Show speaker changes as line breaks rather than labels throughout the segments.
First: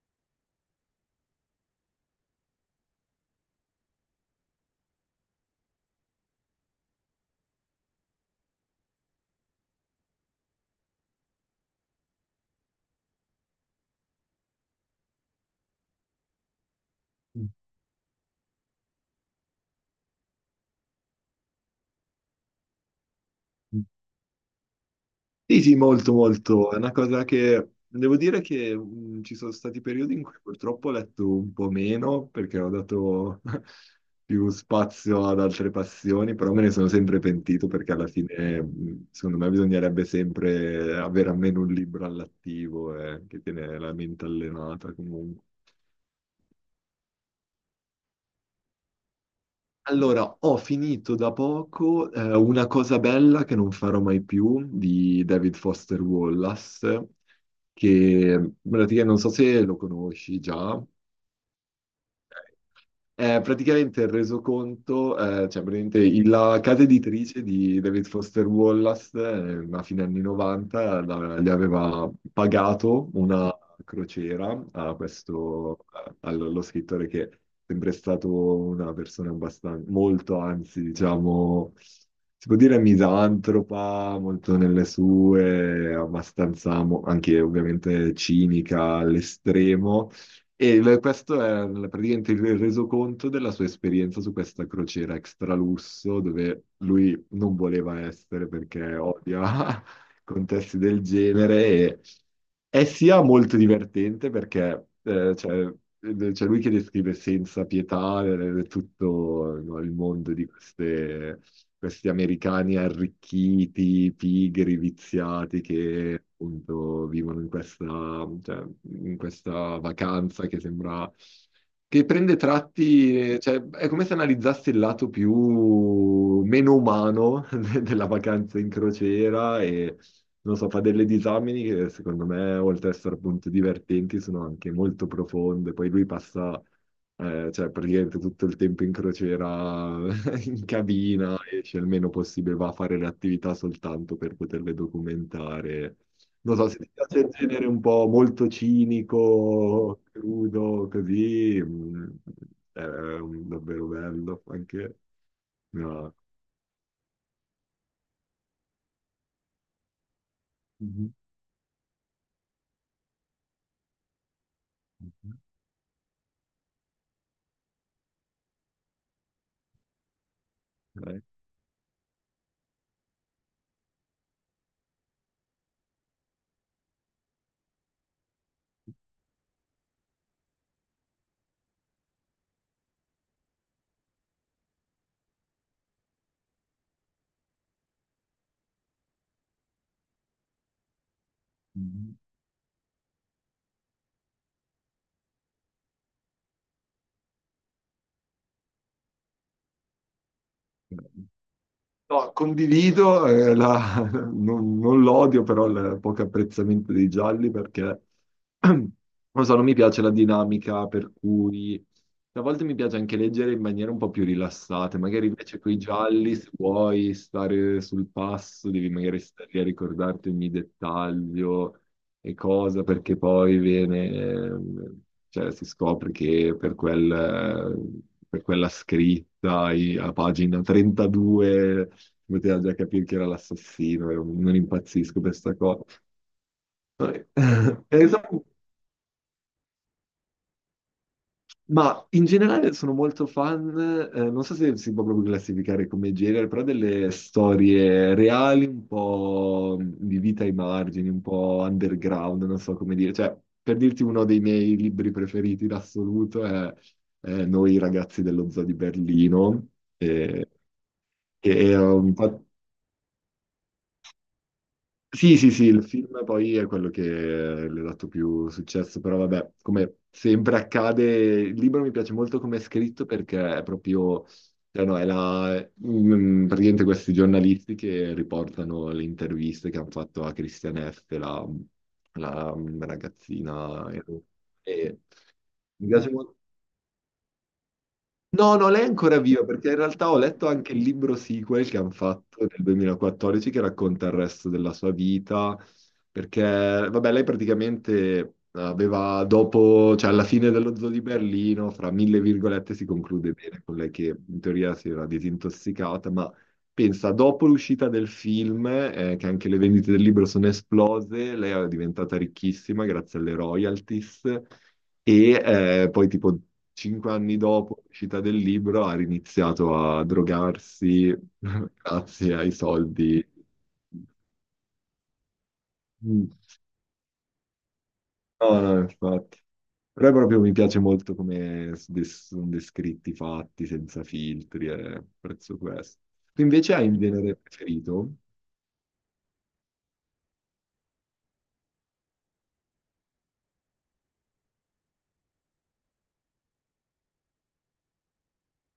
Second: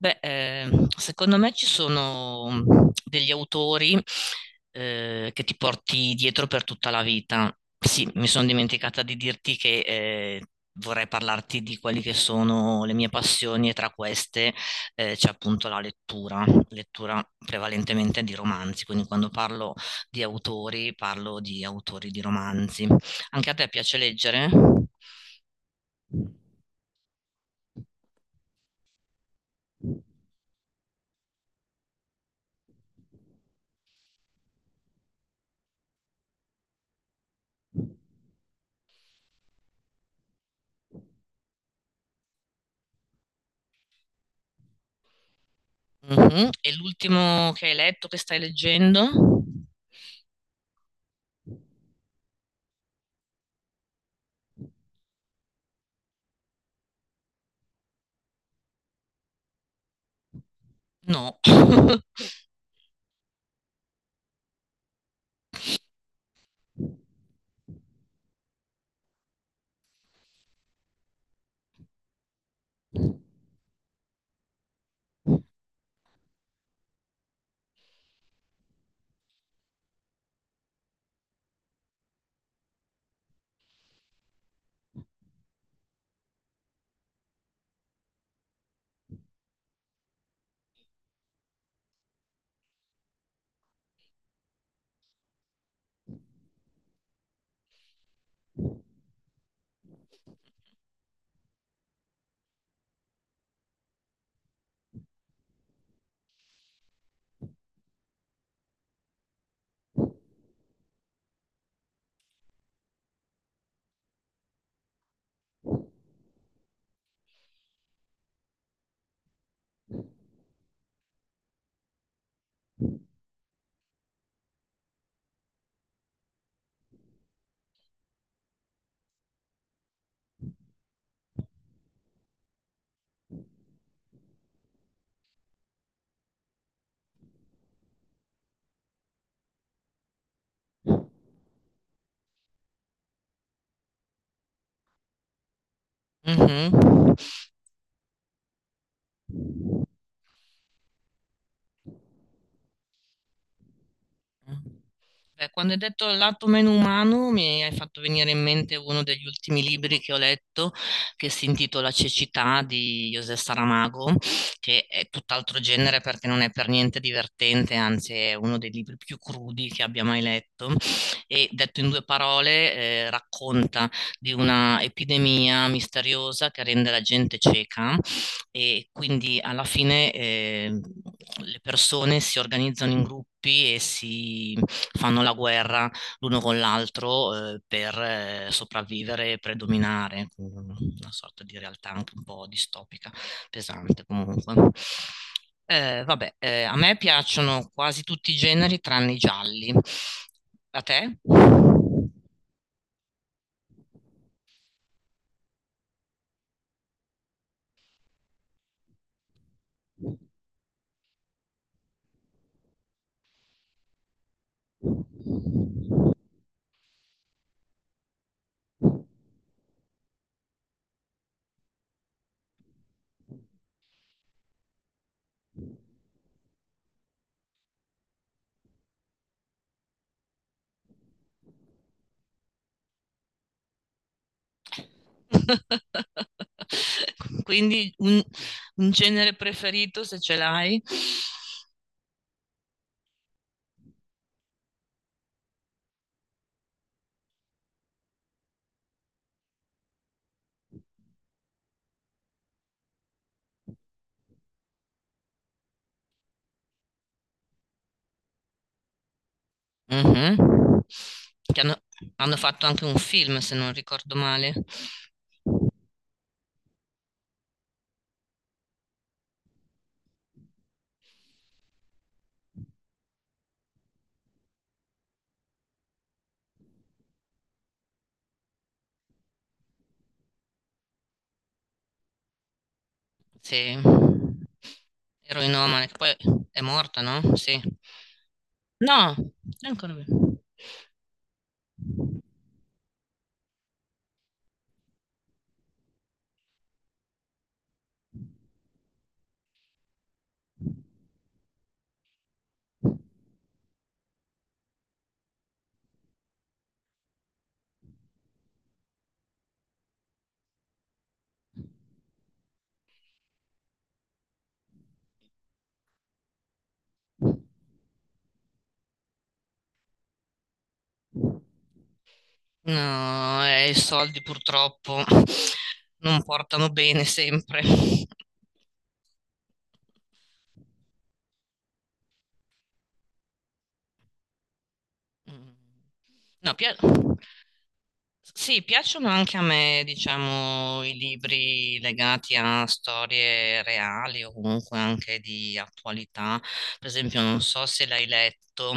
Beh, secondo me ci sono degli autori che ti porti dietro per tutta la vita. Sì, mi sono dimenticata di dirti che vorrei parlarti di quali che sono le mie passioni e tra queste c'è appunto la lettura, lettura prevalentemente di romanzi, quindi quando parlo di autori di romanzi. Anche a te piace leggere?
Sì, sì, molto, molto. È una cosa che devo dire che ci sono stati periodi in cui purtroppo ho letto un po' meno perché ho dato più spazio ad altre passioni, però me ne sono sempre pentito perché alla fine, secondo me, bisognerebbe sempre avere almeno un libro all'attivo che tiene la mente allenata comunque.
Mh-mh. E l'ultimo che hai letto, che stai leggendo?
Allora, ho finito da poco Una cosa bella che non farò mai più di David Foster Wallace, che praticamente non so se lo conosci già.
No.
È praticamente il resoconto, la casa editrice di David Foster Wallace, a fine anni 90, gli aveva pagato una crociera allo scrittore che è sempre stato una persona abbastanza, molto, anzi, diciamo, si può dire misantropa, molto nelle sue, abbastanza anche ovviamente cinica all'estremo e questo è praticamente il resoconto della sua esperienza su questa crociera extra lusso, dove lui non voleva essere perché odia contesti del genere. E è sia molto divertente perché c'è lui che descrive senza pietà tutto no, il mondo di queste questi americani arricchiti, pigri, viziati che appunto vivono cioè, in questa vacanza che sembra che prende tratti, cioè è come se analizzassi il lato più meno umano della vacanza in crociera e non so, fa delle disamine che secondo me, oltre ad essere appunto divertenti, sono anche molto profonde. Poi lui passa cioè praticamente tutto il tempo in crociera, in cabina, esce il meno possibile, va a fare le attività soltanto per poterle documentare. Non so,
Mh-mh.
se ti piace il genere un po' molto cinico, crudo, così, è davvero bello anche.
Beh, quando hai detto
No.
il lato meno umano, mi hai fatto venire in mente uno degli ultimi libri che ho letto,
Mhm.
che si intitola Cecità di José Saramago, che è tutt'altro genere perché non è per niente divertente, anzi è uno dei libri più crudi che abbia mai letto.
Dai.
E detto in due parole, racconta di una epidemia misteriosa che rende la gente cieca e quindi alla fine le persone si organizzano in gruppi e si fanno la guerra l'uno con l'altro per sopravvivere e predominare, una sorta di realtà anche
Mhm.
un po' distopica, pesante comunque. Vabbè, a me piacciono quasi tutti i generi tranne i gialli. A te?
No, condivido, non l'odio, però il poco apprezzamento dei gialli perché non so, non mi piace la dinamica per cui a volte mi piace anche leggere in maniera un po' più rilassata, magari invece con i gialli, se vuoi stare sul passo, devi magari stare lì a ricordarti ogni dettaglio e cosa, perché poi viene, cioè, si scopre che per quella scritta a pagina 32 poteva già capire chi era l'assassino, io non impazzisco per sta cosa. Eh,
Quindi
e so-
un genere preferito se ce l'hai.
Ma in generale sono molto fan, non so se si può proprio classificare come genere, però delle storie reali, un po' di vita ai margini, un po' underground, non so come dire. Cioè, per dirti uno dei miei libri preferiti in assoluto è Noi ragazzi dello zoo di Berlino,
Mhm.
eh,
Che
che
hanno,
era un
hanno
po'...
fatto anche un film, se non ricordo male.
Sì, sì, sì, il film poi è quello che le ha dato più successo, però vabbè, come sempre accade, il libro mi piace molto come è scritto perché è proprio, cioè no, praticamente questi giornalisti che riportano le interviste che hanno fatto a Christiane F., la
Sì.
ragazzina. E,
Eroinomane,
mi
che
piace
poi
molto.
è morta, no? Sì.
No, no, lei è
No,
ancora viva
è
perché in
ancora
realtà ho
viva.
letto anche il libro sequel che hanno fatto nel 2014 che racconta il resto della sua vita, perché vabbè, lei praticamente aveva dopo, cioè alla fine dello zoo di Berlino, fra mille virgolette si conclude bene con lei che in teoria si era disintossicata, ma pensa, dopo l'uscita del film, che anche le vendite del libro sono esplose, lei è diventata ricchissima grazie alle royalties. E poi tipo 5 anni dopo l'uscita del libro ha riniziato a drogarsi grazie ai soldi.
No, i soldi purtroppo non
Mm.
portano bene sempre.
No, no, infatti. Però proprio mi piace molto come sono descritti, i fatti, senza filtri, e
Mm.
apprezzo questo. Tu
No,
invece
Pia-
hai un genere preferito?
Sì, piacciono anche a me, diciamo, i libri legati a storie reali o comunque anche di attualità. Per esempio, non so se l'hai letto,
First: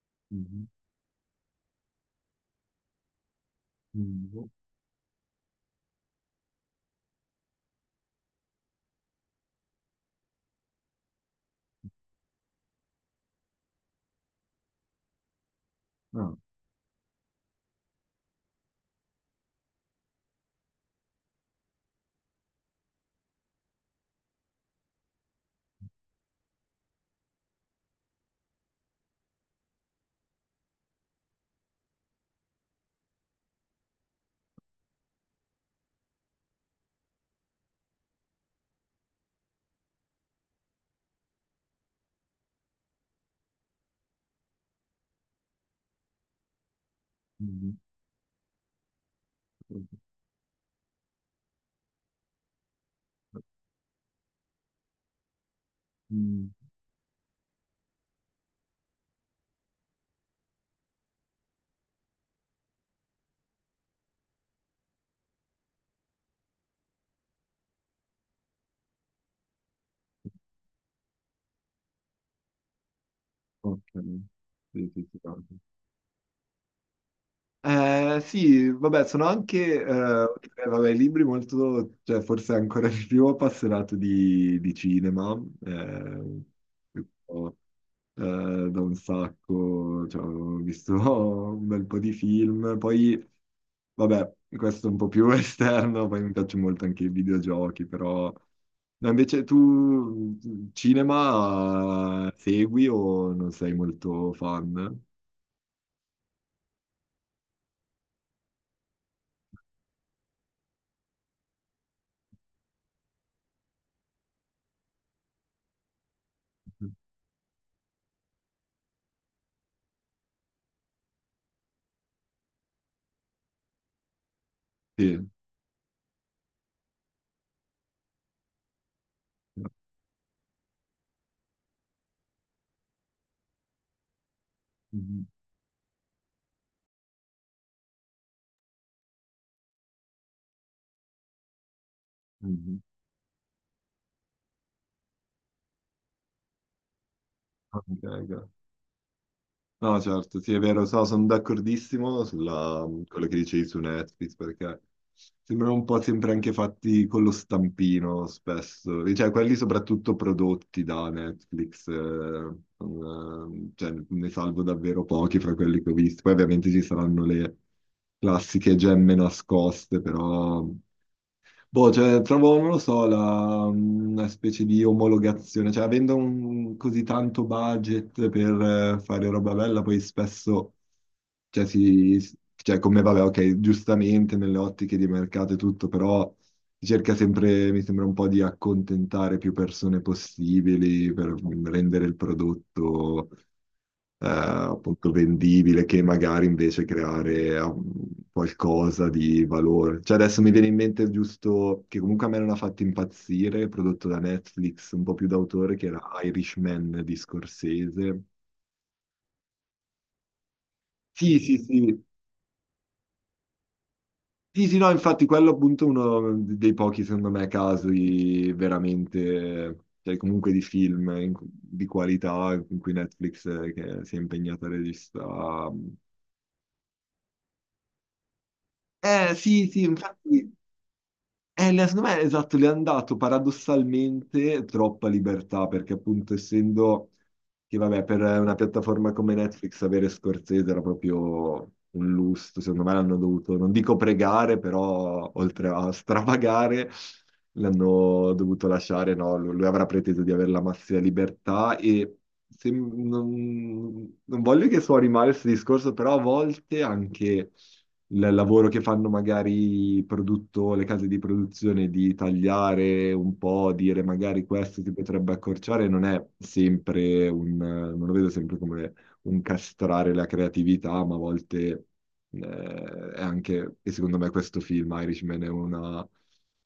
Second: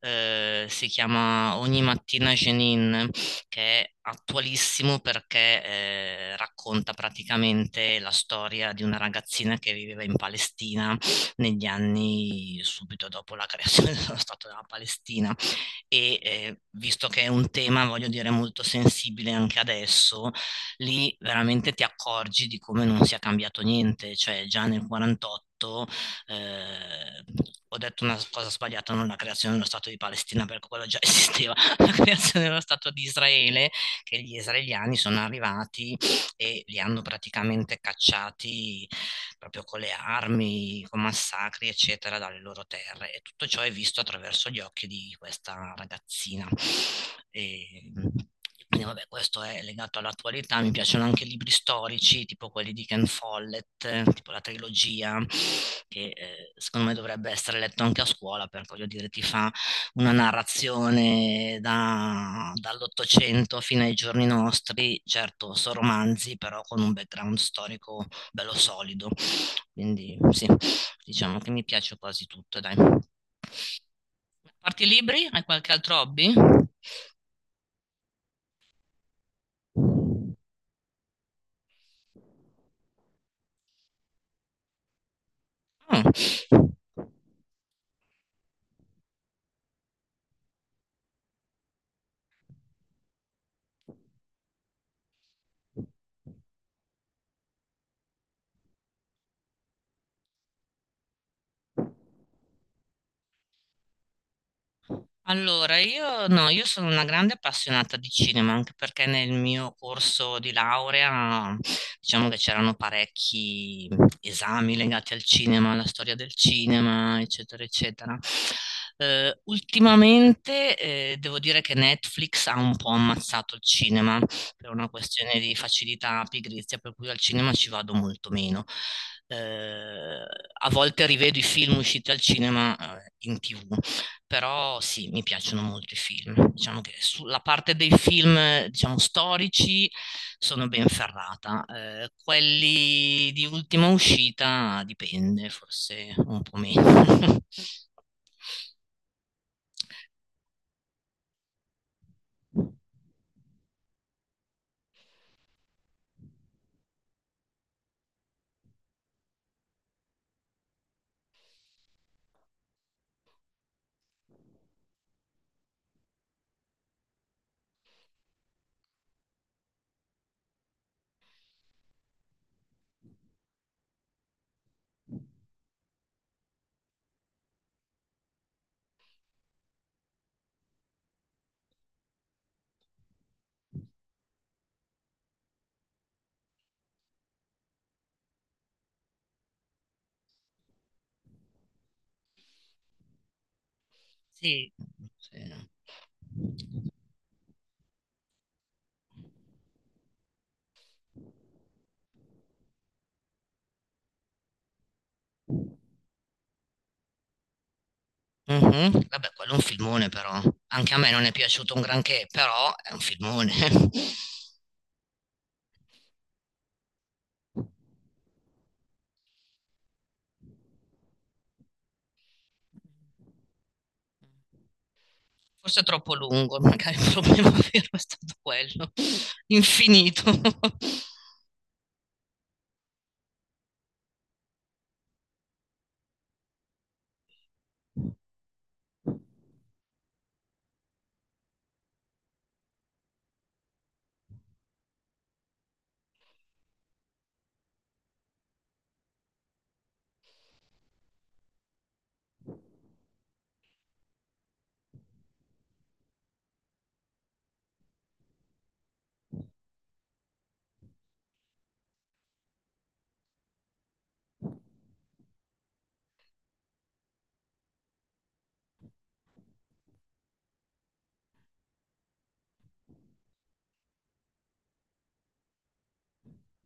Mhm.
si chiama Ogni mattina Jenin, che è
Mm.
attualissimo perché racconta praticamente la storia di una ragazzina che viveva in Palestina negli anni subito dopo la creazione dello Stato della Palestina e
Ah.
visto che è un tema, voglio dire, molto sensibile anche adesso, lì veramente ti accorgi di come non sia cambiato niente, cioè già nel 48 eh, ho detto una cosa sbagliata, non la creazione dello Stato di Palestina, perché quello già esisteva, la creazione dello Stato di Israele, che gli israeliani sono arrivati e li hanno praticamente cacciati proprio con le armi, con massacri, eccetera, dalle loro terre. E tutto ciò è visto attraverso gli occhi di questa ragazzina.
Mhm.
E, quindi vabbè, questo è legato all'attualità, mi piacciono anche libri storici, tipo quelli di Ken Follett, tipo la trilogia, che
Mm.
secondo me dovrebbe essere letto anche a scuola, perché voglio dire, ti fa una narrazione dall'Ottocento fino ai giorni nostri, certo, sono romanzi, però con un background storico bello solido. Quindi sì, diciamo che mi piace quasi tutto, dai. A
Ok.
parte i
Sì, sì, sì,
libri, hai
no.
qualche altro hobby?
Sì, vabbè, sono anche, vabbè, i libri molto, cioè forse ancora di più appassionato di cinema,
Ah.
ho, da un sacco, cioè, ho visto un bel po' di film, poi, vabbè, questo è un po' più esterno, poi mi piacciono molto anche i videogiochi, però... No, invece tu cinema segui o non sei molto fan?
Allora, io no, io sono una grande appassionata di cinema, anche perché nel mio corso di laurea diciamo che c'erano parecchi esami legati al cinema, alla storia del cinema, eccetera, eccetera. Ultimamente devo dire che Netflix ha un po' ammazzato il cinema per una
Sì.
questione di facilità, pigrizia, per cui al cinema ci vado molto meno. Eh, a volte rivedo i film usciti al cinema, in TV però sì, mi
Mhm.
piacciono molto i film. Diciamo che sulla parte dei film, diciamo, storici sono ben ferrata.
Mhm.
Quelli di ultima uscita dipende, forse un po' meno.
Ok, ok. No, certo, sì, è vero, sono d'accordissimo sulla quello che dicevi su Netflix, perché sembrano un po' sempre anche fatti con lo stampino, spesso. Cioè, quelli soprattutto prodotti da Netflix, cioè, ne salvo davvero pochi fra quelli che ho visto. Poi ovviamente ci saranno le classiche gemme nascoste, però... Boh, cioè, trovo, non lo so, una specie di omologazione, cioè avendo così tanto budget per fare roba bella, poi spesso, cioè, cioè come vabbè, ok, giustamente nelle ottiche di mercato e tutto, però si cerca sempre, mi sembra un po' di accontentare più persone possibili per rendere il prodotto
Sì.
appunto
Sì.
vendibile che magari invece creare qualcosa di valore. Cioè adesso mi viene in mente giusto che comunque a me non ha fatto impazzire, prodotto da Netflix, un po' più d'autore, che era Irishman di Scorsese.
Mhm. Vabbè, quello è un filmone però. Anche a me non è
Sì, sì,
piaciuto un
sì.
granché, però è un filmone.
Sì, sì, no, infatti quello appunto è uno dei pochi, secondo me, casi veramente, cioè comunque di film di qualità in cui Netflix che si è impegnata a regista.
Forse è troppo lungo, magari il problema vero è stato quello.
Eh sì, sì,
Infinito.
infatti. Secondo me, esatto, le hanno dato paradossalmente troppa libertà, perché appunto essendo che, vabbè, per una piattaforma come Netflix avere Scorsese era proprio un lusso, secondo me l'hanno dovuto, non dico pregare, però oltre a stravagare, l'hanno dovuto lasciare, no? Lui avrà preteso di avere la massima libertà e non voglio che suoni male questo discorso, però a volte anche il lavoro che fanno magari i le case di produzione di tagliare un po', dire magari questo si potrebbe accorciare, non è sempre un, non lo vedo sempre come un castrare la creatività, ma a volte eh, è anche, e secondo me questo film Irishman è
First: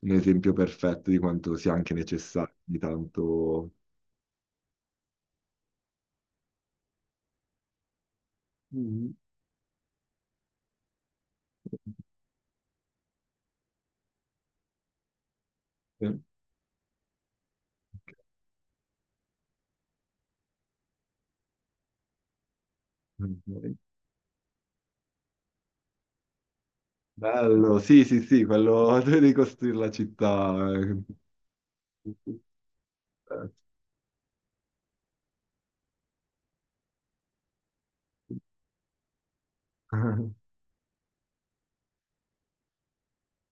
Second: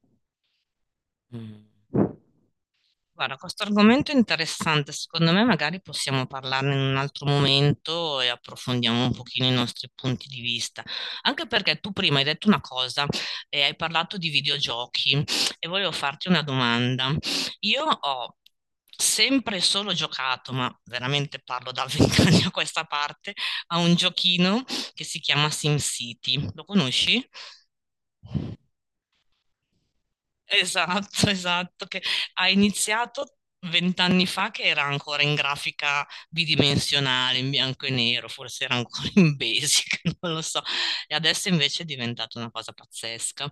un esempio perfetto di quanto
Mm.
sia anche necessario di
Guarda, questo
tanto...
argomento è interessante, secondo me magari possiamo parlarne in un altro momento e approfondiamo un
Mhm.
pochino i nostri punti di vista, anche perché tu prima hai detto una cosa e hai parlato di videogiochi e volevo
Eh,
farti una domanda. Io ho sempre e solo giocato, ma veramente parlo da 20 anni a questa parte, a
ok.
un giochino che si chiama SimCity. Lo conosci?
Bello, sì, sì, sì, quello di ricostruire la città.
Esatto, esatto, che ha iniziato 20 anni fa che era ancora in grafica bidimensionale, in bianco e nero, forse era ancora in basic, non lo so, e adesso invece è diventata una cosa pazzesca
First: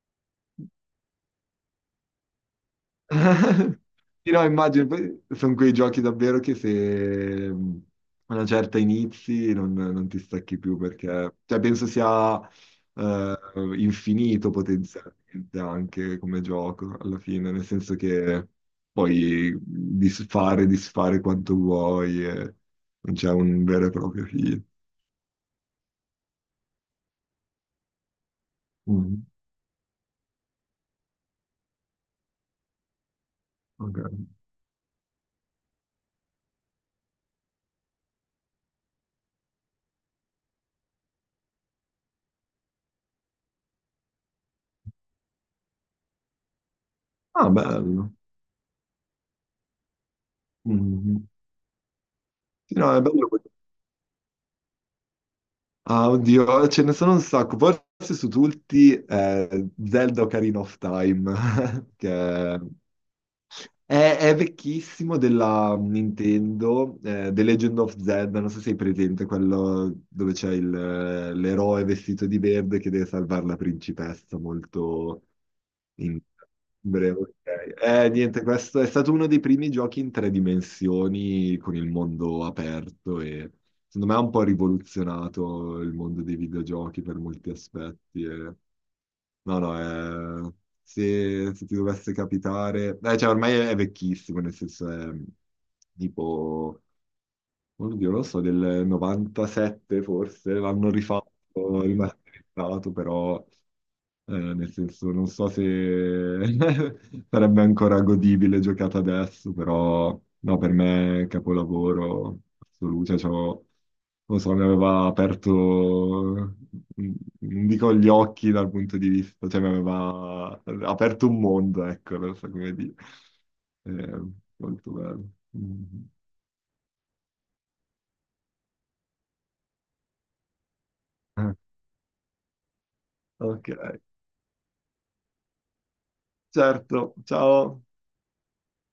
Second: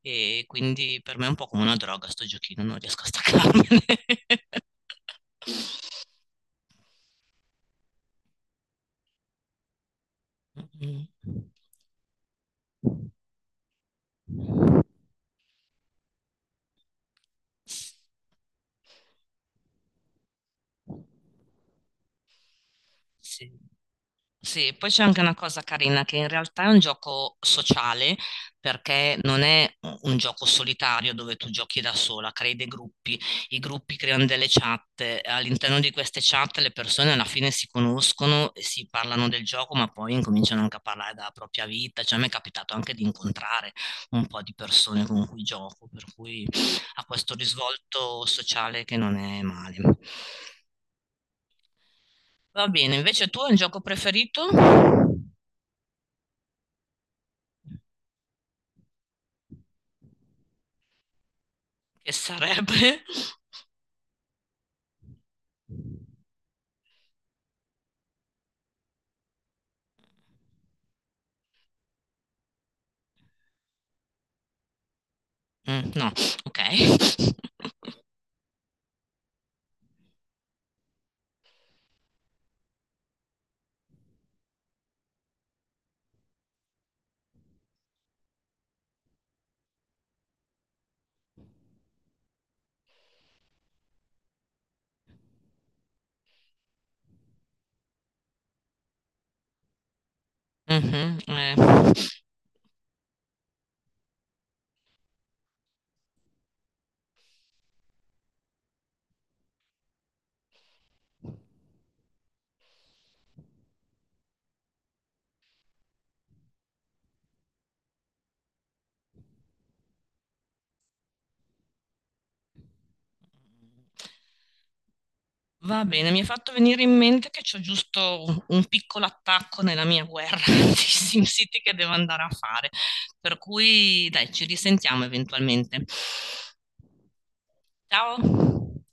e quindi per me è un po' come una droga sto giochino, non riesco a staccarmene.
Sì, no, immagino, poi sono quei giochi davvero che se a una certa inizi non ti stacchi più
Mm.
perché, cioè, penso sia eh, infinito potenzialmente anche come gioco alla fine, nel senso che puoi disfare, disfare quanto vuoi e non c'è
Sì.
un vero e proprio fine.
Sì, poi c'è anche una cosa carina che in realtà è un gioco sociale perché
Mhm,
non è un gioco solitario dove tu giochi da sola, crei dei gruppi, i gruppi
ok.
creano delle chat, all'interno di queste chat le persone alla fine si conoscono e si parlano del gioco, ma poi incominciano anche a parlare della propria vita, cioè mi è capitato anche di incontrare un po' di persone con cui gioco, per cui ha questo
Ah, bello.
risvolto sociale che non è male.
Mhm.
Va
Sì, no,
bene,
è
invece
bello.
tu hai un gioco preferito?
Ah, oddio, ce ne sono un sacco. Forse su tutti Zelda Ocarina of Time, che
Che sarebbe?
è vecchissimo della Nintendo, The Legend of Zelda, non so se hai presente, quello dove c'è l'eroe vestito di verde che deve salvare la principessa, molto,
Mm, no,
in
ok.
breve, ok. Niente, questo è stato uno dei primi giochi in tre dimensioni con il mondo aperto e secondo me ha un po' rivoluzionato il mondo dei videogiochi per molti aspetti. No, no, se ti dovesse capitare... cioè, ormai è vecchissimo, nel senso è tipo, oddio, non lo so, del 97 forse, l'hanno
Mhm, eh.
rifatto, rimasterizzato, però... nel senso, non so se sarebbe ancora godibile giocata adesso, però no, per me è capolavoro assoluto. Cioè, non so, mi aveva aperto, non dico gli occhi dal punto di vista, cioè mi aveva aperto un mondo, ecco, non so come dire. Eh, molto bello.
Va
Mhm.
bene, mi è fatto venire in mente che c'ho giusto un piccolo attacco nella mia guerra di SimCity che devo andare a fare. Per
Ok,
cui, dai, ci risentiamo eventualmente.
certo, ciao.
Ciao.